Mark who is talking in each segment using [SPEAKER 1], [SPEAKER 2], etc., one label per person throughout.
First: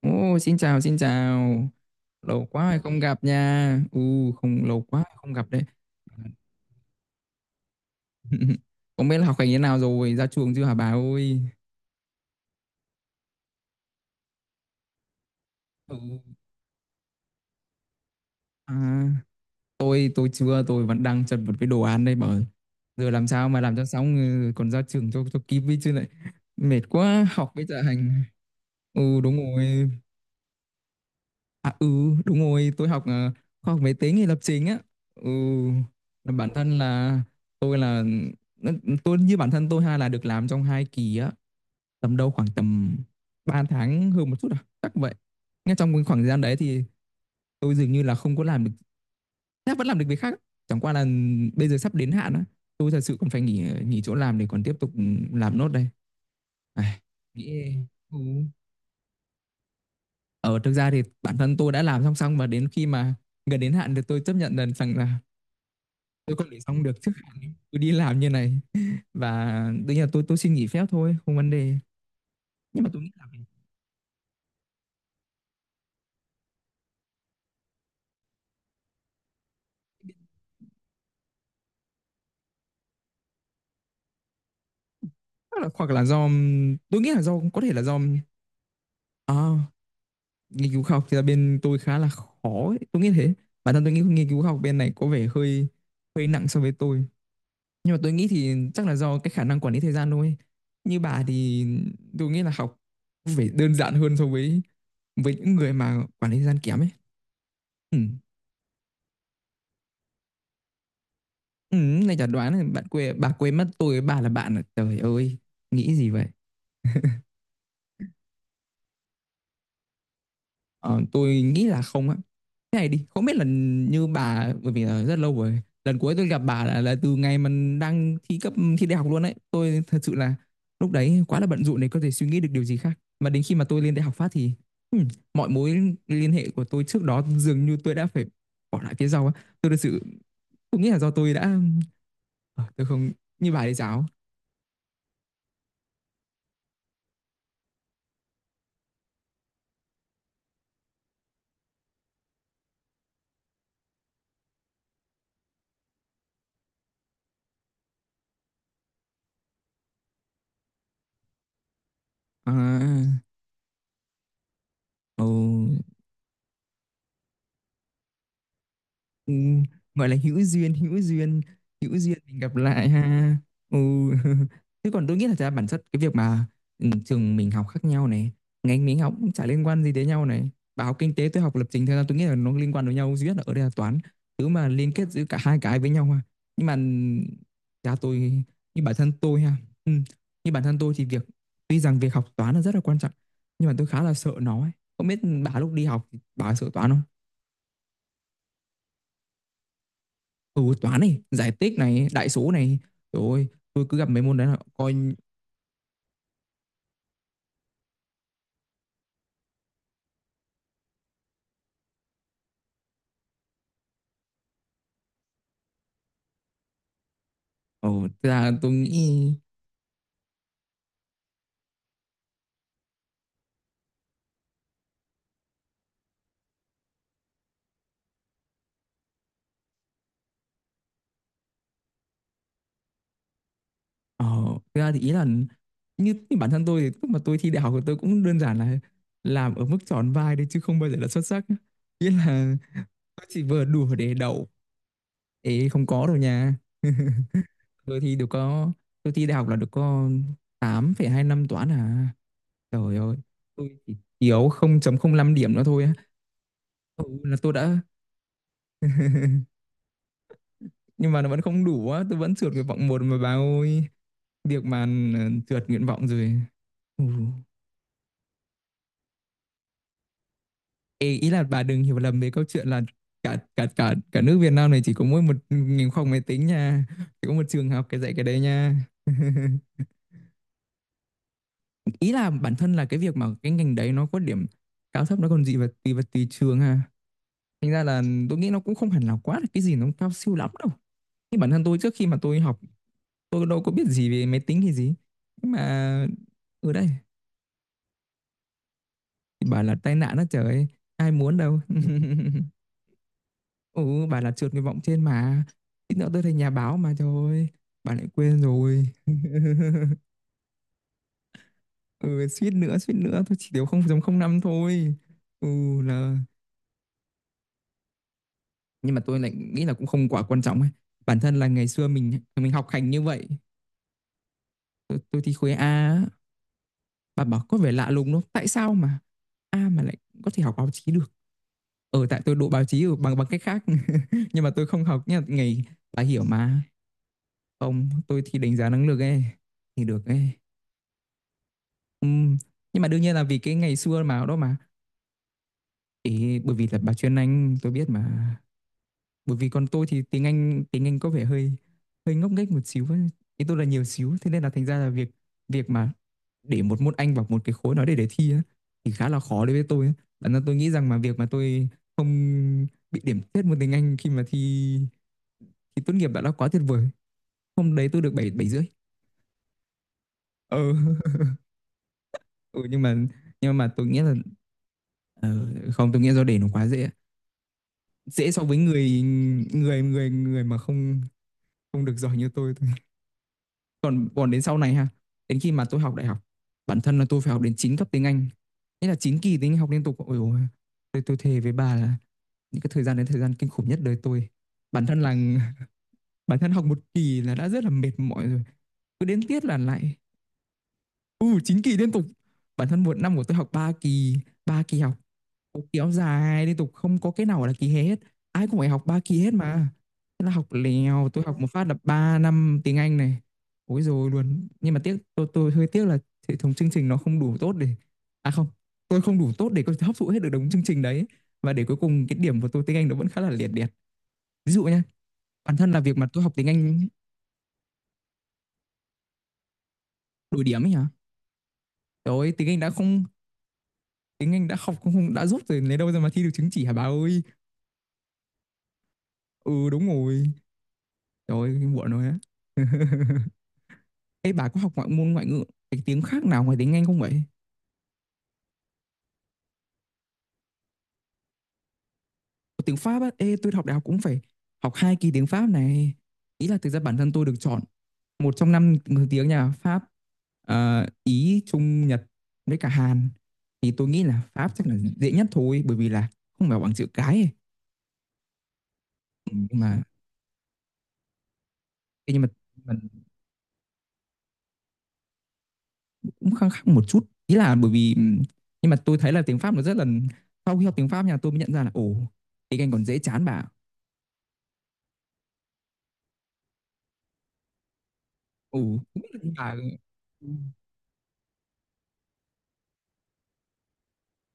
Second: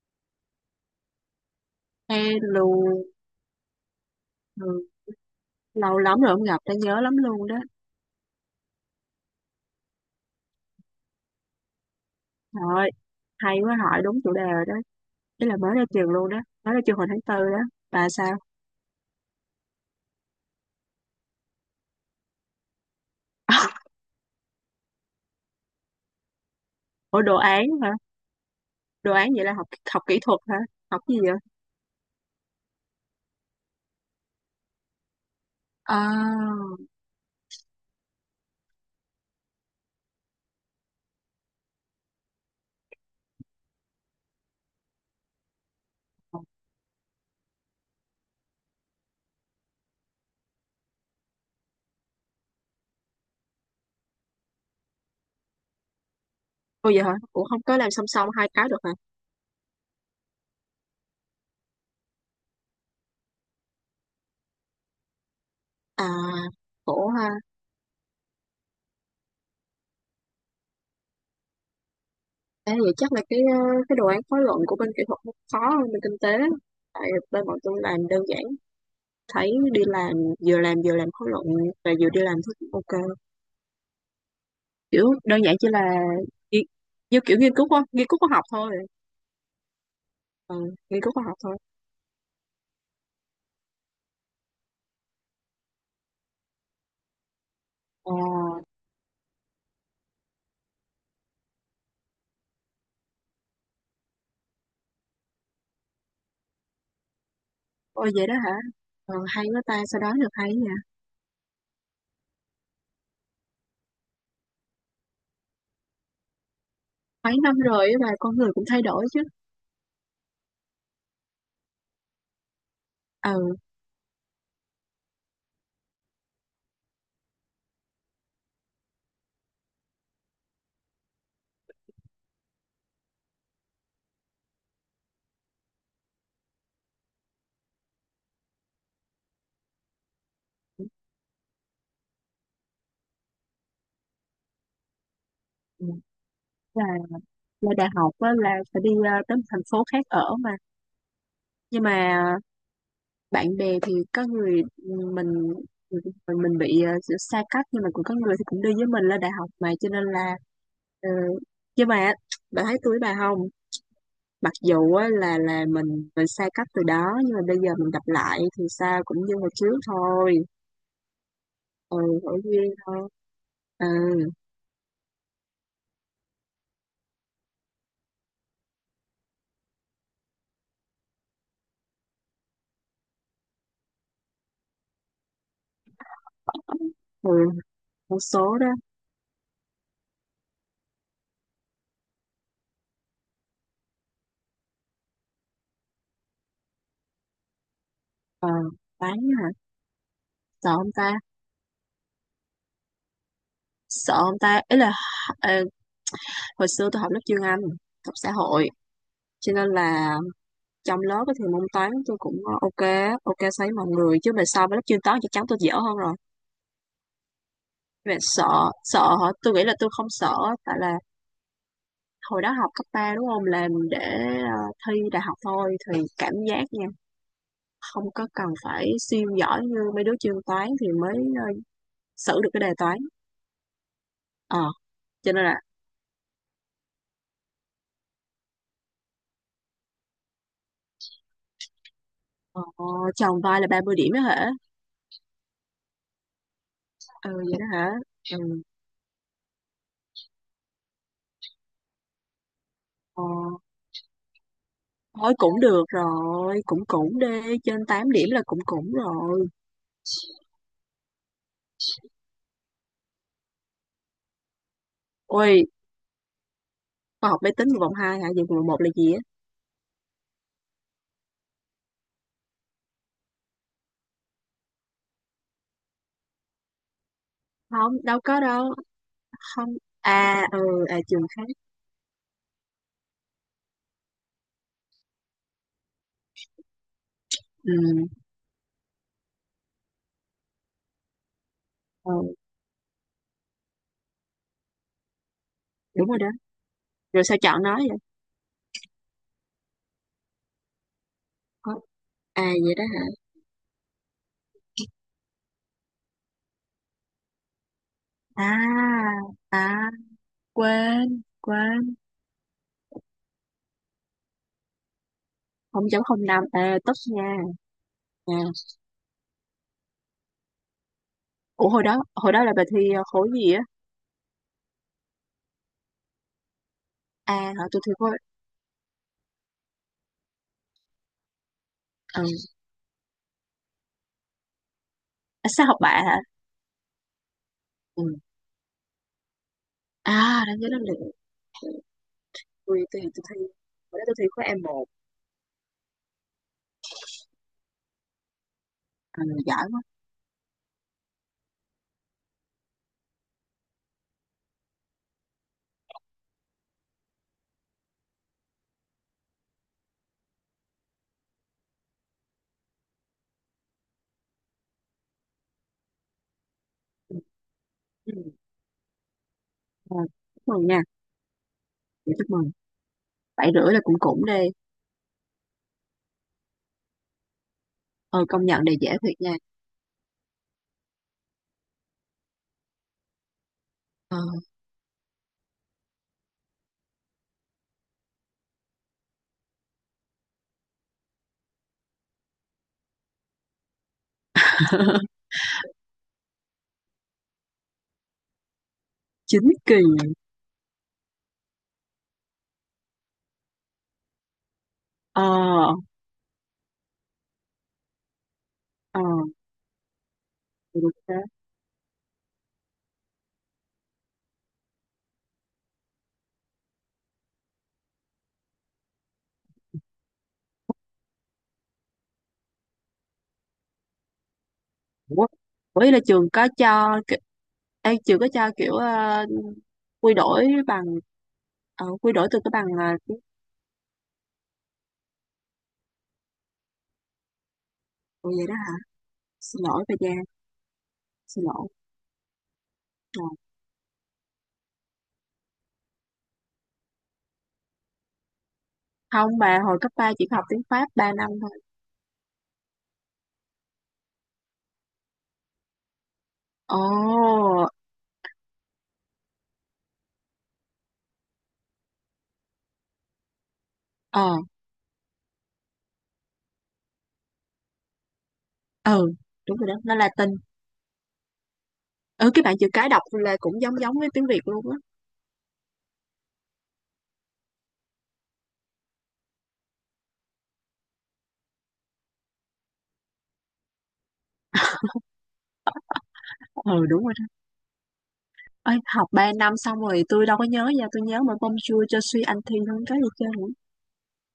[SPEAKER 1] Ồ, xin chào, xin chào. Lâu quá rồi không
[SPEAKER 2] Hello,
[SPEAKER 1] gặp nha. Ừ, không
[SPEAKER 2] ừ.
[SPEAKER 1] lâu quá rồi không gặp đấy.
[SPEAKER 2] Lâu lắm rồi không gặp, đã nhớ lắm luôn đó.
[SPEAKER 1] Không biết là học hành thế nào rồi, ra trường chưa hả bà ơi?
[SPEAKER 2] Trời ơi, hay quá hỏi đúng chủ đề rồi đó. Ý là mới ra
[SPEAKER 1] Ừ.
[SPEAKER 2] trường luôn đó, mới ra trường hồi tháng tư đó. Bà sao?
[SPEAKER 1] À, tôi chưa, tôi vẫn đang chật vật với đồ án đây bà ơi. Giờ làm sao mà làm cho xong còn ra trường cho kịp với chứ lại mệt
[SPEAKER 2] Ủa
[SPEAKER 1] quá
[SPEAKER 2] đồ
[SPEAKER 1] học với
[SPEAKER 2] án
[SPEAKER 1] dạ
[SPEAKER 2] hả?
[SPEAKER 1] hành.
[SPEAKER 2] Đồ
[SPEAKER 1] Ừ
[SPEAKER 2] án
[SPEAKER 1] đúng
[SPEAKER 2] vậy là học
[SPEAKER 1] rồi.
[SPEAKER 2] học kỹ thuật hả? Học cái gì vậy?
[SPEAKER 1] À ừ đúng rồi, tôi học khoa học máy tính thì lập trình á. ừ
[SPEAKER 2] À,
[SPEAKER 1] là bản thân là tôi là tôi, như bản thân tôi hay là được làm trong hai kỳ á, tầm đâu khoảng tầm 3 tháng hơn một chút à chắc vậy. Ngay trong cái khoảng thời gian đấy thì tôi dường như là không có làm được, chắc vẫn làm được việc khác, chẳng qua là bây giờ sắp đến hạn á, tôi thật sự còn phải nghỉ, nghỉ chỗ làm để còn tiếp tục làm nốt đây.
[SPEAKER 2] ủa
[SPEAKER 1] Ai,
[SPEAKER 2] vậy hả? Ủa không
[SPEAKER 1] nghĩ.
[SPEAKER 2] có làm song
[SPEAKER 1] Ừ.
[SPEAKER 2] song hai cái được hả?
[SPEAKER 1] Ở thực ra thì bản thân tôi đã làm song song, và đến khi mà gần đến hạn thì tôi chấp nhận lần rằng là
[SPEAKER 2] À,
[SPEAKER 1] tôi còn để xong được
[SPEAKER 2] khổ
[SPEAKER 1] chứ.
[SPEAKER 2] ha.
[SPEAKER 1] Tôi đi làm như này và đương nhiên là tôi xin nghỉ phép thôi, không vấn đề.
[SPEAKER 2] Thế
[SPEAKER 1] Nhưng mà
[SPEAKER 2] vậy
[SPEAKER 1] tôi nghĩ
[SPEAKER 2] chắc là
[SPEAKER 1] là
[SPEAKER 2] cái đồ án khóa luận của bên kỹ thuật nó khó hơn bên kinh tế. Tại bên bọn tôi làm đơn giản, thấy đi làm vừa làm vừa làm khóa luận và vừa đi làm thấy cũng ok. Kiểu đơn giản
[SPEAKER 1] chắc là
[SPEAKER 2] chỉ
[SPEAKER 1] hoặc
[SPEAKER 2] là
[SPEAKER 1] là do,
[SPEAKER 2] nghi-
[SPEAKER 1] tôi nghĩ
[SPEAKER 2] như
[SPEAKER 1] là do
[SPEAKER 2] kiểu
[SPEAKER 1] có thể là do,
[SPEAKER 2] nghiên cứu khoa học thôi.
[SPEAKER 1] à, nghiên
[SPEAKER 2] ừ,
[SPEAKER 1] cứu khoa
[SPEAKER 2] Nghiên
[SPEAKER 1] học
[SPEAKER 2] cứu
[SPEAKER 1] thì là
[SPEAKER 2] khoa học thôi.
[SPEAKER 1] bên tôi khá là khó ấy. Tôi nghĩ thế, bản thân tôi nghĩ nghiên cứu khoa học bên này có vẻ hơi hơi nặng so với tôi. Nhưng mà tôi
[SPEAKER 2] ờ,
[SPEAKER 1] nghĩ thì chắc là do cái khả năng quản lý thời gian thôi, như bà thì tôi nghĩ là học phải đơn giản hơn so với những người mà quản lý thời gian kém ấy. Ừ.
[SPEAKER 2] Ôi vậy đó hả. Hay quá ta sao đó được hay nha.
[SPEAKER 1] Này chả đoán là bạn quên, bà quên mất tôi với bà là bạn à. Trời ơi, nghĩ gì vậy?
[SPEAKER 2] Mấy năm rồi á mà con người cũng thay đổi chứ.
[SPEAKER 1] Ờ, tôi nghĩ là không á. Thế này đi, không biết là
[SPEAKER 2] Ừ,
[SPEAKER 1] như bà, bởi vì là rất lâu rồi. Lần cuối tôi gặp bà là từ ngày mình đang thi cấp, thi đại học luôn đấy. Tôi thật sự là lúc đấy quá là bận rộn để có thể suy nghĩ được điều gì khác. Mà đến khi mà tôi lên đại học phát thì ừm, mọi mối liên hệ của tôi trước đó dường như tôi đã phải bỏ lại phía sau á. Tôi thật sự tôi nghĩ là do tôi đã, tôi không như bà đấy giáo.
[SPEAKER 2] ừ. là là đại học á, là phải đi tới một thành phố khác ở mà. Nhưng mà bạn bè thì có người mình bị xa cách nhưng mà cũng có người thì cũng đi với mình lên đại học mà cho nên là ờ, nhưng mà
[SPEAKER 1] À,
[SPEAKER 2] bạn thấy tôi với bà không, mặc dù á,
[SPEAKER 1] ừ,
[SPEAKER 2] là mình xa cách từ đó nhưng mà bây giờ mình gặp lại thì sao cũng
[SPEAKER 1] ừ,
[SPEAKER 2] như hồi trước
[SPEAKER 1] gọi là
[SPEAKER 2] thôi.
[SPEAKER 1] hữu duyên, hữu duyên, hữu
[SPEAKER 2] Ừ,
[SPEAKER 1] duyên
[SPEAKER 2] ngẫu
[SPEAKER 1] mình gặp
[SPEAKER 2] nhiên
[SPEAKER 1] lại
[SPEAKER 2] thôi.
[SPEAKER 1] ha. Ừ.
[SPEAKER 2] Ừ,
[SPEAKER 1] Thế còn tôi nghĩ là thật ra bản chất cái việc mà, ừ, trường mình học khác nhau này, ngành mình học cũng chả liên quan gì tới nhau này, bà học kinh tế tôi học lập trình, thật ra tôi nghĩ là nó liên quan với nhau duy nhất là ở đây là toán, thứ mà liên kết giữa cả hai cái với nhau ha. Nhưng mà
[SPEAKER 2] ừ,
[SPEAKER 1] cha
[SPEAKER 2] một
[SPEAKER 1] tôi,
[SPEAKER 2] số đó.
[SPEAKER 1] như bản thân tôi ha. Ừ. Như bản thân tôi thì việc, tuy rằng việc học toán là rất là quan trọng, nhưng mà tôi khá là sợ nó ấy. Không biết bà lúc đi học thì bà sợ toán không?
[SPEAKER 2] ờ bán hả.
[SPEAKER 1] Ừ
[SPEAKER 2] sợ ông
[SPEAKER 1] toán
[SPEAKER 2] ta
[SPEAKER 1] này, giải tích này, đại số này, rồi tôi cứ gặp
[SPEAKER 2] Sợ
[SPEAKER 1] mấy môn
[SPEAKER 2] ông
[SPEAKER 1] đấy là
[SPEAKER 2] ta ý là
[SPEAKER 1] coi.
[SPEAKER 2] ờ, hồi xưa tôi học lớp chuyên Anh, học xã hội, cho nên là trong lớp á thì môn toán tôi cũng ok. Ok so với mọi người, chứ mà so với lớp chuyên toán chắc chắn tôi dở hơn rồi.
[SPEAKER 1] Ờ
[SPEAKER 2] Về
[SPEAKER 1] Thực
[SPEAKER 2] sợ,
[SPEAKER 1] ra tôi
[SPEAKER 2] sợ hả,
[SPEAKER 1] nghĩ,
[SPEAKER 2] tôi nghĩ là tôi không sợ. Tại là hồi đó học cấp 3 đúng không, làm để thi đại học thôi thì cảm giác nha, không có cần phải siêu giỏi như mấy đứa chuyên toán thì mới ờ, xử được cái đề toán.
[SPEAKER 1] ờ
[SPEAKER 2] ờ
[SPEAKER 1] thực ra thì ý là
[SPEAKER 2] cho nên là
[SPEAKER 1] như bản thân tôi thì lúc mà tôi thi đại học thì tôi cũng đơn giản là làm ở mức tròn vai đấy chứ không bao giờ là xuất sắc. Nghĩa là
[SPEAKER 2] ờ,
[SPEAKER 1] tôi
[SPEAKER 2] tròn
[SPEAKER 1] chỉ
[SPEAKER 2] vai
[SPEAKER 1] vừa
[SPEAKER 2] là ba
[SPEAKER 1] đủ
[SPEAKER 2] mươi điểm
[SPEAKER 1] để
[SPEAKER 2] đó
[SPEAKER 1] đậu
[SPEAKER 2] hả.
[SPEAKER 1] ấy, không có đâu nha.
[SPEAKER 2] Ừ vậy đó hả.
[SPEAKER 1] Tôi thi được
[SPEAKER 2] Ừ,
[SPEAKER 1] có, tôi thi đại học là được có tám phẩy hai năm toán à, trời ơi.
[SPEAKER 2] ờ,
[SPEAKER 1] Tôi chỉ thiếu không chấm không năm
[SPEAKER 2] thôi
[SPEAKER 1] điểm
[SPEAKER 2] cũng
[SPEAKER 1] nữa thôi
[SPEAKER 2] được
[SPEAKER 1] á.
[SPEAKER 2] rồi, cũng
[SPEAKER 1] Ừ,
[SPEAKER 2] cũng
[SPEAKER 1] là tôi
[SPEAKER 2] đi trên
[SPEAKER 1] đã,
[SPEAKER 2] 8 điểm là cũng cũng rồi.
[SPEAKER 1] nhưng mà nó vẫn không đủ á, tôi vẫn trượt nguyện vọng một mà bà ơi. Việc mà, ờ,
[SPEAKER 2] Ôi
[SPEAKER 1] trượt nguyện vọng rồi. Ừ.
[SPEAKER 2] khoa học máy tính một vòng hai hả, vậy vòng một là gì á.
[SPEAKER 1] Ê, ý là bà đừng hiểu lầm về câu chuyện là cả cả cả cả nước Việt Nam này chỉ có mỗi một ngành khoa học máy tính nha, chỉ có một trường học
[SPEAKER 2] Không
[SPEAKER 1] cái dạy
[SPEAKER 2] đâu
[SPEAKER 1] cái đấy
[SPEAKER 2] có đâu.
[SPEAKER 1] nha.
[SPEAKER 2] Không. À, ừ. À, trường khác.
[SPEAKER 1] Ý là bản thân là cái việc mà cái ngành đấy nó có điểm cao thấp nó còn gì, và tùy trường ha, thành
[SPEAKER 2] Ừ,
[SPEAKER 1] ra là tôi nghĩ nó cũng không hẳn là quá là cái gì nó cao siêu lắm đâu. Như bản thân tôi trước khi mà
[SPEAKER 2] ừ
[SPEAKER 1] tôi học, tôi đâu có biết gì về máy tính hay gì, nhưng mà
[SPEAKER 2] đúng rồi đó.
[SPEAKER 1] ở đây.
[SPEAKER 2] Rồi sao chọn nó vậy.
[SPEAKER 1] Bảo là tai nạn đó trời, ai muốn đâu.
[SPEAKER 2] Ờ, à vậy đó hả.
[SPEAKER 1] Ừ, bà là trượt nguyện vọng trên mà. Ít nữa tôi thành nhà báo mà trời ơi, bà lại quên rồi.
[SPEAKER 2] À, à, quên quên.
[SPEAKER 1] Ừ, suýt nữa, tôi chỉ thiếu không chấm không năm thôi. Ừ
[SPEAKER 2] không chấm
[SPEAKER 1] là,
[SPEAKER 2] không năm à, tốt nha. À,
[SPEAKER 1] nhưng mà tôi lại nghĩ là cũng không quá quan trọng ấy. Bản thân là ngày
[SPEAKER 2] ủa, hồi
[SPEAKER 1] xưa
[SPEAKER 2] đó hồi đó
[SPEAKER 1] mình
[SPEAKER 2] là bà
[SPEAKER 1] học
[SPEAKER 2] thi
[SPEAKER 1] hành như vậy,
[SPEAKER 2] khối gì á.
[SPEAKER 1] tôi thi khối A, á. Bà
[SPEAKER 2] À
[SPEAKER 1] bảo có
[SPEAKER 2] hả,
[SPEAKER 1] vẻ
[SPEAKER 2] tôi
[SPEAKER 1] lạ
[SPEAKER 2] thi
[SPEAKER 1] lùng
[SPEAKER 2] khối.
[SPEAKER 1] đúng không? Tại sao mà A mà lại có thể học báo chí được? Ờ tại
[SPEAKER 2] ừ
[SPEAKER 1] tôi đỗ báo chí ở bằng bằng cách khác. Nhưng mà tôi không học nha
[SPEAKER 2] À,
[SPEAKER 1] ngày,
[SPEAKER 2] sao học
[SPEAKER 1] bà
[SPEAKER 2] bạ hả.
[SPEAKER 1] hiểu mà. Không,
[SPEAKER 2] Ừ.
[SPEAKER 1] tôi thi đánh giá năng lực ấy thì được ấy.
[SPEAKER 2] À, đáng nhớ lắm liền.
[SPEAKER 1] Ừm,
[SPEAKER 2] tôi
[SPEAKER 1] Nhưng mà đương
[SPEAKER 2] tôi
[SPEAKER 1] nhiên là
[SPEAKER 2] tôi thi
[SPEAKER 1] vì cái ngày
[SPEAKER 2] hồi
[SPEAKER 1] xưa
[SPEAKER 2] đó tôi
[SPEAKER 1] mà
[SPEAKER 2] thi
[SPEAKER 1] đó
[SPEAKER 2] khối
[SPEAKER 1] mà
[SPEAKER 2] M1.
[SPEAKER 1] ý, bởi vì là bà chuyên Anh tôi biết mà.
[SPEAKER 2] À,
[SPEAKER 1] Bởi vì
[SPEAKER 2] giỏi
[SPEAKER 1] còn
[SPEAKER 2] quá.
[SPEAKER 1] tôi thì tiếng Anh có vẻ hơi hơi ngốc nghếch một xíu ấy. Ý tôi là nhiều xíu, thế nên là thành ra là việc, việc mà để một môn Anh vào một cái khối đó để thi á thì khá là khó đối với tôi ấy. Bản thân tôi nghĩ rằng mà việc mà tôi không bị điểm thấp môn tiếng Anh khi mà thi thi tốt nghiệp đã là quá tuyệt vời. Hôm đấy tôi được 7
[SPEAKER 2] Ừ.
[SPEAKER 1] 7 rưỡi.
[SPEAKER 2] À, chúc
[SPEAKER 1] Ờ.
[SPEAKER 2] mừng nha. Dạ, chúc mừng.
[SPEAKER 1] Ừ, nhưng mà
[SPEAKER 2] Bảy
[SPEAKER 1] nhưng mà
[SPEAKER 2] rưỡi là
[SPEAKER 1] tôi
[SPEAKER 2] cũng
[SPEAKER 1] nghĩ là,
[SPEAKER 2] cũng đi.
[SPEAKER 1] ờ, không tôi nghĩ do để nó quá dễ
[SPEAKER 2] Ờ
[SPEAKER 1] dễ so
[SPEAKER 2] Công
[SPEAKER 1] với
[SPEAKER 2] nhận đề dễ
[SPEAKER 1] người
[SPEAKER 2] thiệt nha.
[SPEAKER 1] người người người mà không không được giỏi như tôi thôi. Còn
[SPEAKER 2] Ờ.
[SPEAKER 1] còn đến sau này ha, đến khi mà tôi học đại học, bản thân là tôi phải học đến 9 cấp tiếng Anh, nghĩa là 9 kỳ tiếng Anh học liên tục, ôi ôi, tôi thề với bà là những cái thời gian đấy thời gian kinh khủng nhất đời tôi. Bản thân là bản thân học một kỳ là đã rất là mệt mỏi rồi, cứ đến
[SPEAKER 2] chín
[SPEAKER 1] tiết là
[SPEAKER 2] kỳ
[SPEAKER 1] lại. Ừ, 9 kỳ liên tục, bản thân một năm của tôi học 3 kỳ, 3 kỳ học
[SPEAKER 2] ờ
[SPEAKER 1] kiểu dài liên tục, không có cái nào gọi là kỳ hè hết, ai cũng phải học ba
[SPEAKER 2] ờ
[SPEAKER 1] kỳ hết mà. Thế là học
[SPEAKER 2] Được
[SPEAKER 1] lèo,
[SPEAKER 2] thế.
[SPEAKER 1] tôi học một phát là 3 năm tiếng Anh này. Ối rồi luôn, nhưng mà tiếc, tôi hơi tiếc là hệ thống chương trình nó không đủ tốt để, à không, tôi không đủ tốt để có thể hấp thụ hết được đống chương trình đấy. Và để cuối cùng cái điểm của tôi tiếng Anh nó vẫn khá là liệt liệt. Ví dụ nha,
[SPEAKER 2] Ủa,
[SPEAKER 1] bản thân là
[SPEAKER 2] Ủa, ý
[SPEAKER 1] việc
[SPEAKER 2] là
[SPEAKER 1] mà tôi
[SPEAKER 2] trường
[SPEAKER 1] học tiếng
[SPEAKER 2] có
[SPEAKER 1] Anh.
[SPEAKER 2] cho ki- ê, trường có cho kiểu quy
[SPEAKER 1] Đổi
[SPEAKER 2] đổi
[SPEAKER 1] điểm ấy
[SPEAKER 2] bằng.
[SPEAKER 1] hả?
[SPEAKER 2] Quy
[SPEAKER 1] Trời
[SPEAKER 2] đổi
[SPEAKER 1] ơi
[SPEAKER 2] từ
[SPEAKER 1] tiếng
[SPEAKER 2] cái
[SPEAKER 1] Anh đã
[SPEAKER 2] bằng.
[SPEAKER 1] không,
[SPEAKER 2] Tiếng
[SPEAKER 1] tiếng Anh đã học không, không đã giúp rồi lấy đâu ra mà thi được chứng chỉ hả bà ơi.
[SPEAKER 2] Ủa vậy đó hả?
[SPEAKER 1] Ừ
[SPEAKER 2] Xin lỗi
[SPEAKER 1] đúng
[SPEAKER 2] bà Giang,
[SPEAKER 1] rồi, trời
[SPEAKER 2] xin
[SPEAKER 1] ơi
[SPEAKER 2] lỗi.
[SPEAKER 1] muộn rồi á.
[SPEAKER 2] Ờ.
[SPEAKER 1] Ê bà có học ngoại môn, ngoại ngữ cái tiếng khác nào ngoài tiếng Anh không vậy?
[SPEAKER 2] Không, bà hồi cấp 3 chỉ học tiếng Pháp 3 năm thôi.
[SPEAKER 1] Có. Tiếng Pháp á, ê tôi học đại học cũng phải học hai kỳ tiếng Pháp này. Ý là thực
[SPEAKER 2] Ồ.
[SPEAKER 1] ra bản thân tôi được chọn một trong năm thứ tiếng nhà Pháp, Ý, Trung, Nhật với cả Hàn. Thì tôi nghĩ là
[SPEAKER 2] ờ,
[SPEAKER 1] Pháp chắc là dễ nhất thôi, bởi vì là không phải bằng chữ cái ấy.
[SPEAKER 2] ừ,
[SPEAKER 1] Ừ,
[SPEAKER 2] đúng
[SPEAKER 1] nhưng
[SPEAKER 2] rồi đó,
[SPEAKER 1] mà
[SPEAKER 2] nó Latin.
[SPEAKER 1] ê, nhưng mà
[SPEAKER 2] Ừ, cái bạn chữ
[SPEAKER 1] mình
[SPEAKER 2] cái đọc là cũng giống giống với tiếng Việt luôn á.
[SPEAKER 1] cũng khăng khăng một chút. Ý là bởi vì nhưng mà tôi thấy là tiếng Pháp nó rất là, sau khi học tiếng Pháp nhà tôi mới nhận ra là ồ, tiếng Anh còn dễ chán bà.
[SPEAKER 2] Ừ, đúng rồi đó.
[SPEAKER 1] Ồ,
[SPEAKER 2] Ê,
[SPEAKER 1] không biết
[SPEAKER 2] học
[SPEAKER 1] là
[SPEAKER 2] 3 năm
[SPEAKER 1] bà.
[SPEAKER 2] xong rồi tôi đâu có nhớ nha, tôi nhớ mà bonjour cho suy anh thi không có gì chơi nữa.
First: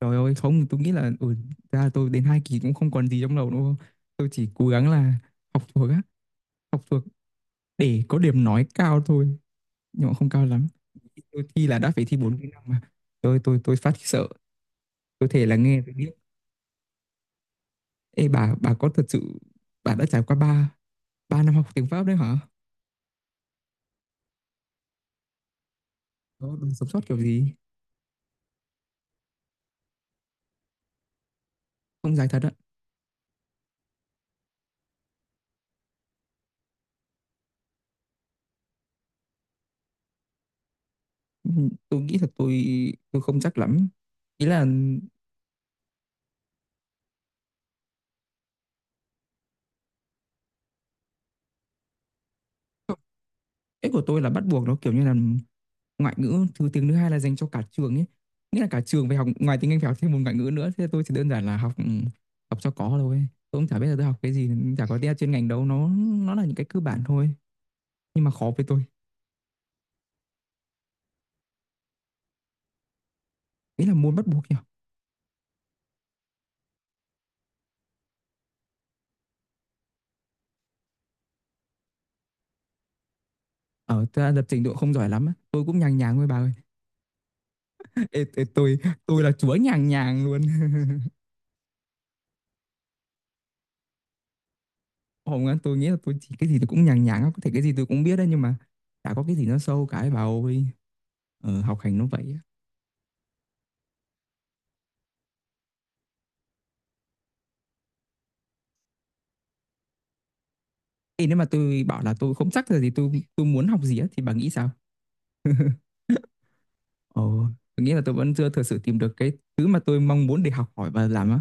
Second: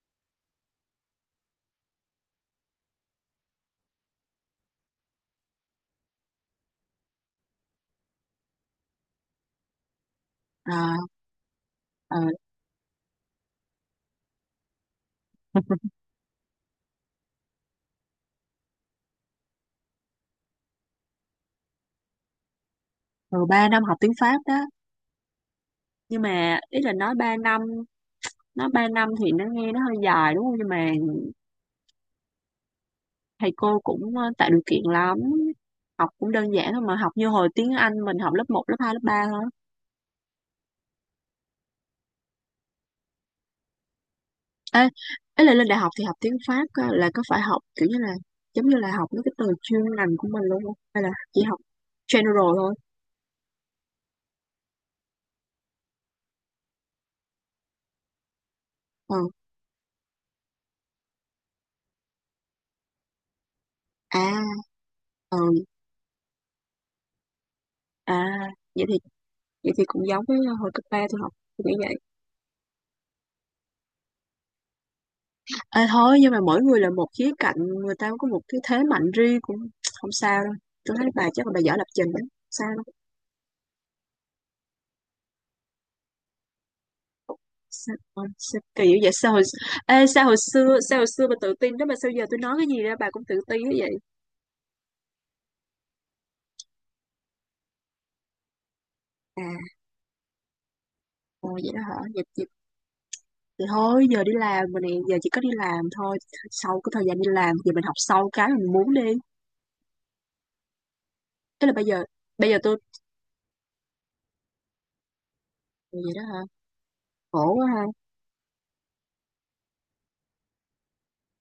[SPEAKER 1] Trời ơi không tôi nghĩ là ra là tôi đến 2 kỳ cũng không còn gì trong đầu đâu, tôi chỉ cố gắng là học thuộc á, học thuộc để có điểm nói cao thôi, nhưng mà không cao lắm.
[SPEAKER 2] À.
[SPEAKER 1] Tôi thi là đã phải
[SPEAKER 2] ờ,
[SPEAKER 1] thi 4 kỹ năng mà, tôi phát sợ, tôi thể là nghe tôi biết. Ê bà có thật sự bà đã trải qua ba 3 năm học tiếng Pháp đấy hả?
[SPEAKER 2] Rồi 3 năm học tiếng Pháp đó, nhưng
[SPEAKER 1] Đó,
[SPEAKER 2] mà
[SPEAKER 1] bà
[SPEAKER 2] ý
[SPEAKER 1] sống
[SPEAKER 2] là
[SPEAKER 1] sót kiểu gì?
[SPEAKER 2] nói 3 năm thì nó nghe nó hơi dài đúng không, nhưng mà
[SPEAKER 1] Không dài thật á.
[SPEAKER 2] thầy cô cũng tạo điều kiện lắm, học cũng đơn giản thôi mà, học như hồi tiếng Anh mình học lớp một lớp 2 lớp ba thôi.
[SPEAKER 1] Ừ, tôi nghĩ thật tôi không chắc lắm, ý là.
[SPEAKER 2] Ê, ấy là lên đại học thì học tiếng Pháp á, là có phải học kiểu như là giống như là học mấy cái từ chuyên ngành của mình luôn không hay là chỉ học general thôi.
[SPEAKER 1] Cái của tôi là bắt buộc, nó kiểu như là ngoại ngữ thứ, tiếng thứ hai là dành cho cả trường ấy. Nghĩa là cả trường phải
[SPEAKER 2] ờ
[SPEAKER 1] học ngoài tiếng Anh phải học thêm một ngoại ngữ nữa. Thế tôi chỉ đơn giản là học, học cho có thôi. Tôi cũng chả biết là tôi học cái
[SPEAKER 2] à
[SPEAKER 1] gì, chả có tiếng chuyên
[SPEAKER 2] ờ
[SPEAKER 1] ngành đâu, nó là những cái cơ bản thôi.
[SPEAKER 2] À,
[SPEAKER 1] Nhưng mà khó với tôi.
[SPEAKER 2] vậy thì vậy thì cũng giống với hồi cấp ba tôi học, tôi nghĩ.
[SPEAKER 1] Ý là môn bắt buộc nhỉ.
[SPEAKER 2] Ê, thôi nhưng mà mỗi người là một khía cạnh, người ta có một cái thế mạnh riêng cũng không sao đâu. Tôi thấy bà chắc là bà giỏi lập trình đó. Sao
[SPEAKER 1] Ở ta lập trình độ không giỏi lắm á. Tôi cũng nhàng nhàng thôi bà ơi.
[SPEAKER 2] đâu, sao,
[SPEAKER 1] Ê, ê,
[SPEAKER 2] sao
[SPEAKER 1] tôi
[SPEAKER 2] kỳ dữ vậy,
[SPEAKER 1] tôi là chúa nhàng
[SPEAKER 2] ê,
[SPEAKER 1] nhàng luôn.
[SPEAKER 2] sao hồi xưa bà tự tin đó mà sao giờ tôi nói cái gì ra bà cũng tự tin thế vậy.
[SPEAKER 1] Không á, tôi nghĩ là tôi chỉ cái gì tôi cũng nhàng nhàng á, có thể cái gì tôi cũng biết đấy nhưng mà chả có cái gì
[SPEAKER 2] À,
[SPEAKER 1] nó sâu cái bà ơi.
[SPEAKER 2] ồ,
[SPEAKER 1] Ờ,
[SPEAKER 2] vậy
[SPEAKER 1] học
[SPEAKER 2] đó hả,
[SPEAKER 1] hành nó vậy
[SPEAKER 2] vậy,
[SPEAKER 1] á.
[SPEAKER 2] vậy, thì thôi giờ đi làm mà nè, giờ chỉ có đi làm thôi, sau cái thời gian đi làm thì mình học sâu cái mình muốn đi.
[SPEAKER 1] Ê, nếu mà
[SPEAKER 2] Tức là
[SPEAKER 1] tôi
[SPEAKER 2] bây
[SPEAKER 1] bảo
[SPEAKER 2] giờ,
[SPEAKER 1] là tôi không
[SPEAKER 2] bây giờ
[SPEAKER 1] chắc là
[SPEAKER 2] tôi
[SPEAKER 1] gì tôi muốn học gì á thì bà nghĩ sao?
[SPEAKER 2] vậy đó hả.
[SPEAKER 1] Ồ,
[SPEAKER 2] Khổ quá ha.
[SPEAKER 1] tôi nghĩ là tôi vẫn chưa thực sự tìm được cái thứ mà tôi mong muốn để học hỏi và làm á.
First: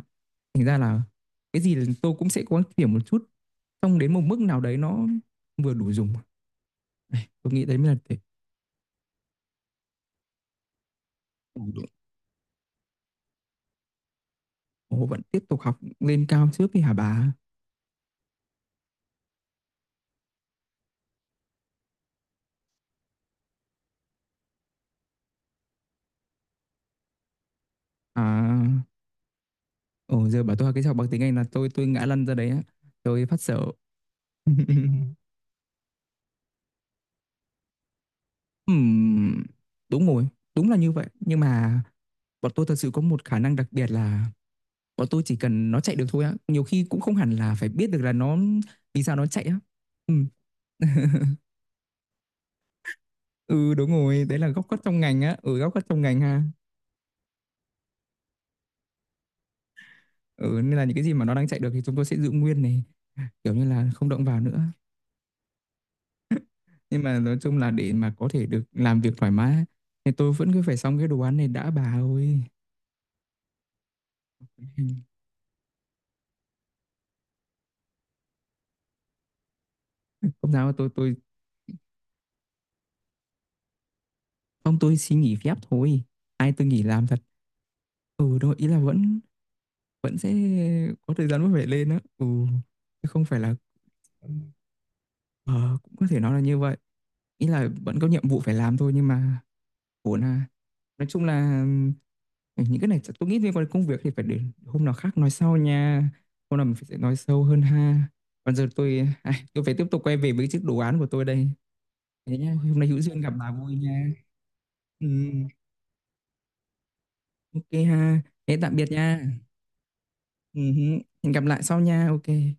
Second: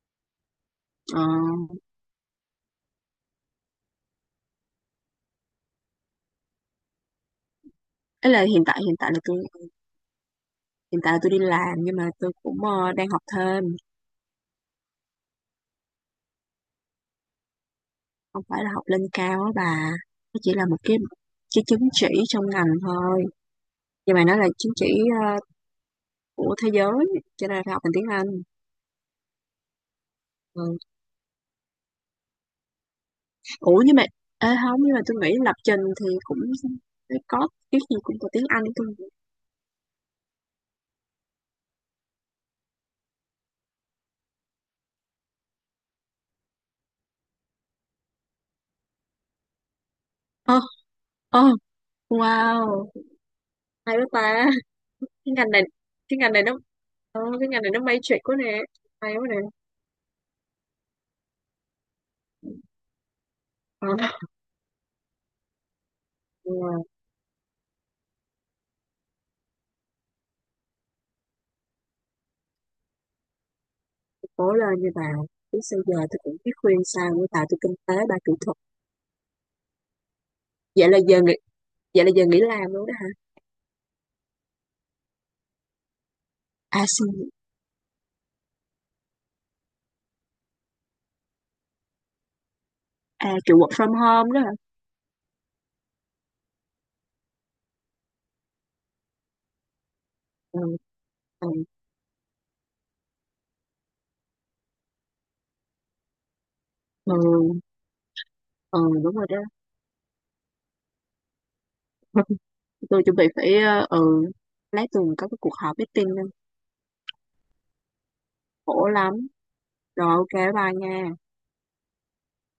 [SPEAKER 1] Thành ra là
[SPEAKER 2] Ờ,
[SPEAKER 1] cái gì là tôi cũng sẽ cố gắng tìm một chút, xong đến một mức nào đấy nó vừa đủ dùng. Này, tôi nghĩ đấy mới là để
[SPEAKER 2] ấy là hiện tại, hiện tại là tôi hiện tại tôi đi
[SPEAKER 1] đủ
[SPEAKER 2] làm
[SPEAKER 1] đủ.
[SPEAKER 2] nhưng mà tôi cũng đang học thêm,
[SPEAKER 1] Ồ, vẫn tiếp tục học lên cao trước đi hả bà?
[SPEAKER 2] không phải là học lên cao á bà. Nó chỉ là một cái chứng chỉ trong ngành thôi. Nhưng mà nó là chứng chỉ ờ, của thế giới cho nên phải học bằng tiếng
[SPEAKER 1] À,
[SPEAKER 2] Anh.
[SPEAKER 1] ồ giờ bảo tôi học
[SPEAKER 2] Ừ.
[SPEAKER 1] cái học bằng tiếng Anh là tôi ngã lăn ra đấy á. Tôi phát sợ.
[SPEAKER 2] Ủa, nhưng mà ê, không, nhưng mà tôi nghĩ lập trình thì cũng có cái gì cũng có tiếng Anh tôi.
[SPEAKER 1] Ừm, đúng rồi, đúng là như vậy. Nhưng mà bọn tôi thật sự có một khả năng đặc biệt là bọn tôi chỉ cần nó chạy được thôi á, nhiều khi cũng không hẳn là phải biết được là nó vì sao nó chạy á. Ừm.
[SPEAKER 2] Ờ. Ờ, wow,
[SPEAKER 1] Ừ, đúng
[SPEAKER 2] hay quá
[SPEAKER 1] rồi, đấy
[SPEAKER 2] ta.
[SPEAKER 1] là góc khuất trong ngành á,
[SPEAKER 2] Cái ngành này
[SPEAKER 1] góc khuất trong
[SPEAKER 2] cái
[SPEAKER 1] ngành
[SPEAKER 2] ngành
[SPEAKER 1] ha.
[SPEAKER 2] này nó cái ngành này nó matrix quá nè. Hay quá nè.
[SPEAKER 1] Ừ, nên là những cái gì mà nó đang chạy được thì chúng tôi sẽ giữ nguyên này, kiểu như
[SPEAKER 2] Ờ.
[SPEAKER 1] là không động vào nữa.
[SPEAKER 2] Ừ.
[SPEAKER 1] Nhưng mà nói chung là để mà có thể được làm việc thoải mái á, thì tôi vẫn cứ phải xong cái đồ án này đã bà ơi.
[SPEAKER 2] Cố lên như bà. Chứ sao giờ tôi cũng biết khuyên sao với bà, tôi kinh tế bà kỹ thuật.
[SPEAKER 1] Không sao tôi,
[SPEAKER 2] vậy là giờ nghỉ Vậy là giờ nghỉ làm luôn đó hả.
[SPEAKER 1] không tôi xin nghỉ phép thôi. Ai tôi
[SPEAKER 2] À
[SPEAKER 1] nghỉ làm
[SPEAKER 2] xin.
[SPEAKER 1] thật. Ừ, đúng rồi, ý là vẫn, sẽ có thời gian vẫn phải lên á, ừ, chứ không
[SPEAKER 2] À
[SPEAKER 1] phải là
[SPEAKER 2] kiểu work from home đó hả.
[SPEAKER 1] ờ, cũng có thể nói là như vậy, ý là vẫn có nhiệm vụ phải làm thôi nhưng mà ổn à,
[SPEAKER 2] Ừ.
[SPEAKER 1] nói chung
[SPEAKER 2] Ừ.
[SPEAKER 1] là ừ, những cái này chắc tôi nghĩ liên quan đến công việc thì phải để hôm nào khác nói sau nha, hôm nào mình sẽ
[SPEAKER 2] Ừ,
[SPEAKER 1] nói sâu hơn ha. Còn giờ
[SPEAKER 2] ừ
[SPEAKER 1] tôi
[SPEAKER 2] đúng rồi đó.
[SPEAKER 1] ai, tôi phải tiếp tục quay về với chiếc đồ án của tôi đây. Thế nhá, hôm nay hữu
[SPEAKER 2] Tôi chuẩn
[SPEAKER 1] duyên
[SPEAKER 2] bị
[SPEAKER 1] gặp bà
[SPEAKER 2] phải
[SPEAKER 1] vui nha.
[SPEAKER 2] lát tuần
[SPEAKER 1] Ừ,
[SPEAKER 2] có cái cuộc họp meeting nữa.
[SPEAKER 1] ok ha, thế tạm
[SPEAKER 2] Khổ
[SPEAKER 1] biệt
[SPEAKER 2] lắm
[SPEAKER 1] nha.
[SPEAKER 2] rồi ok
[SPEAKER 1] Ừ,
[SPEAKER 2] bye
[SPEAKER 1] hử.
[SPEAKER 2] nha.
[SPEAKER 1] Hẹn gặp lại sau nha, ok.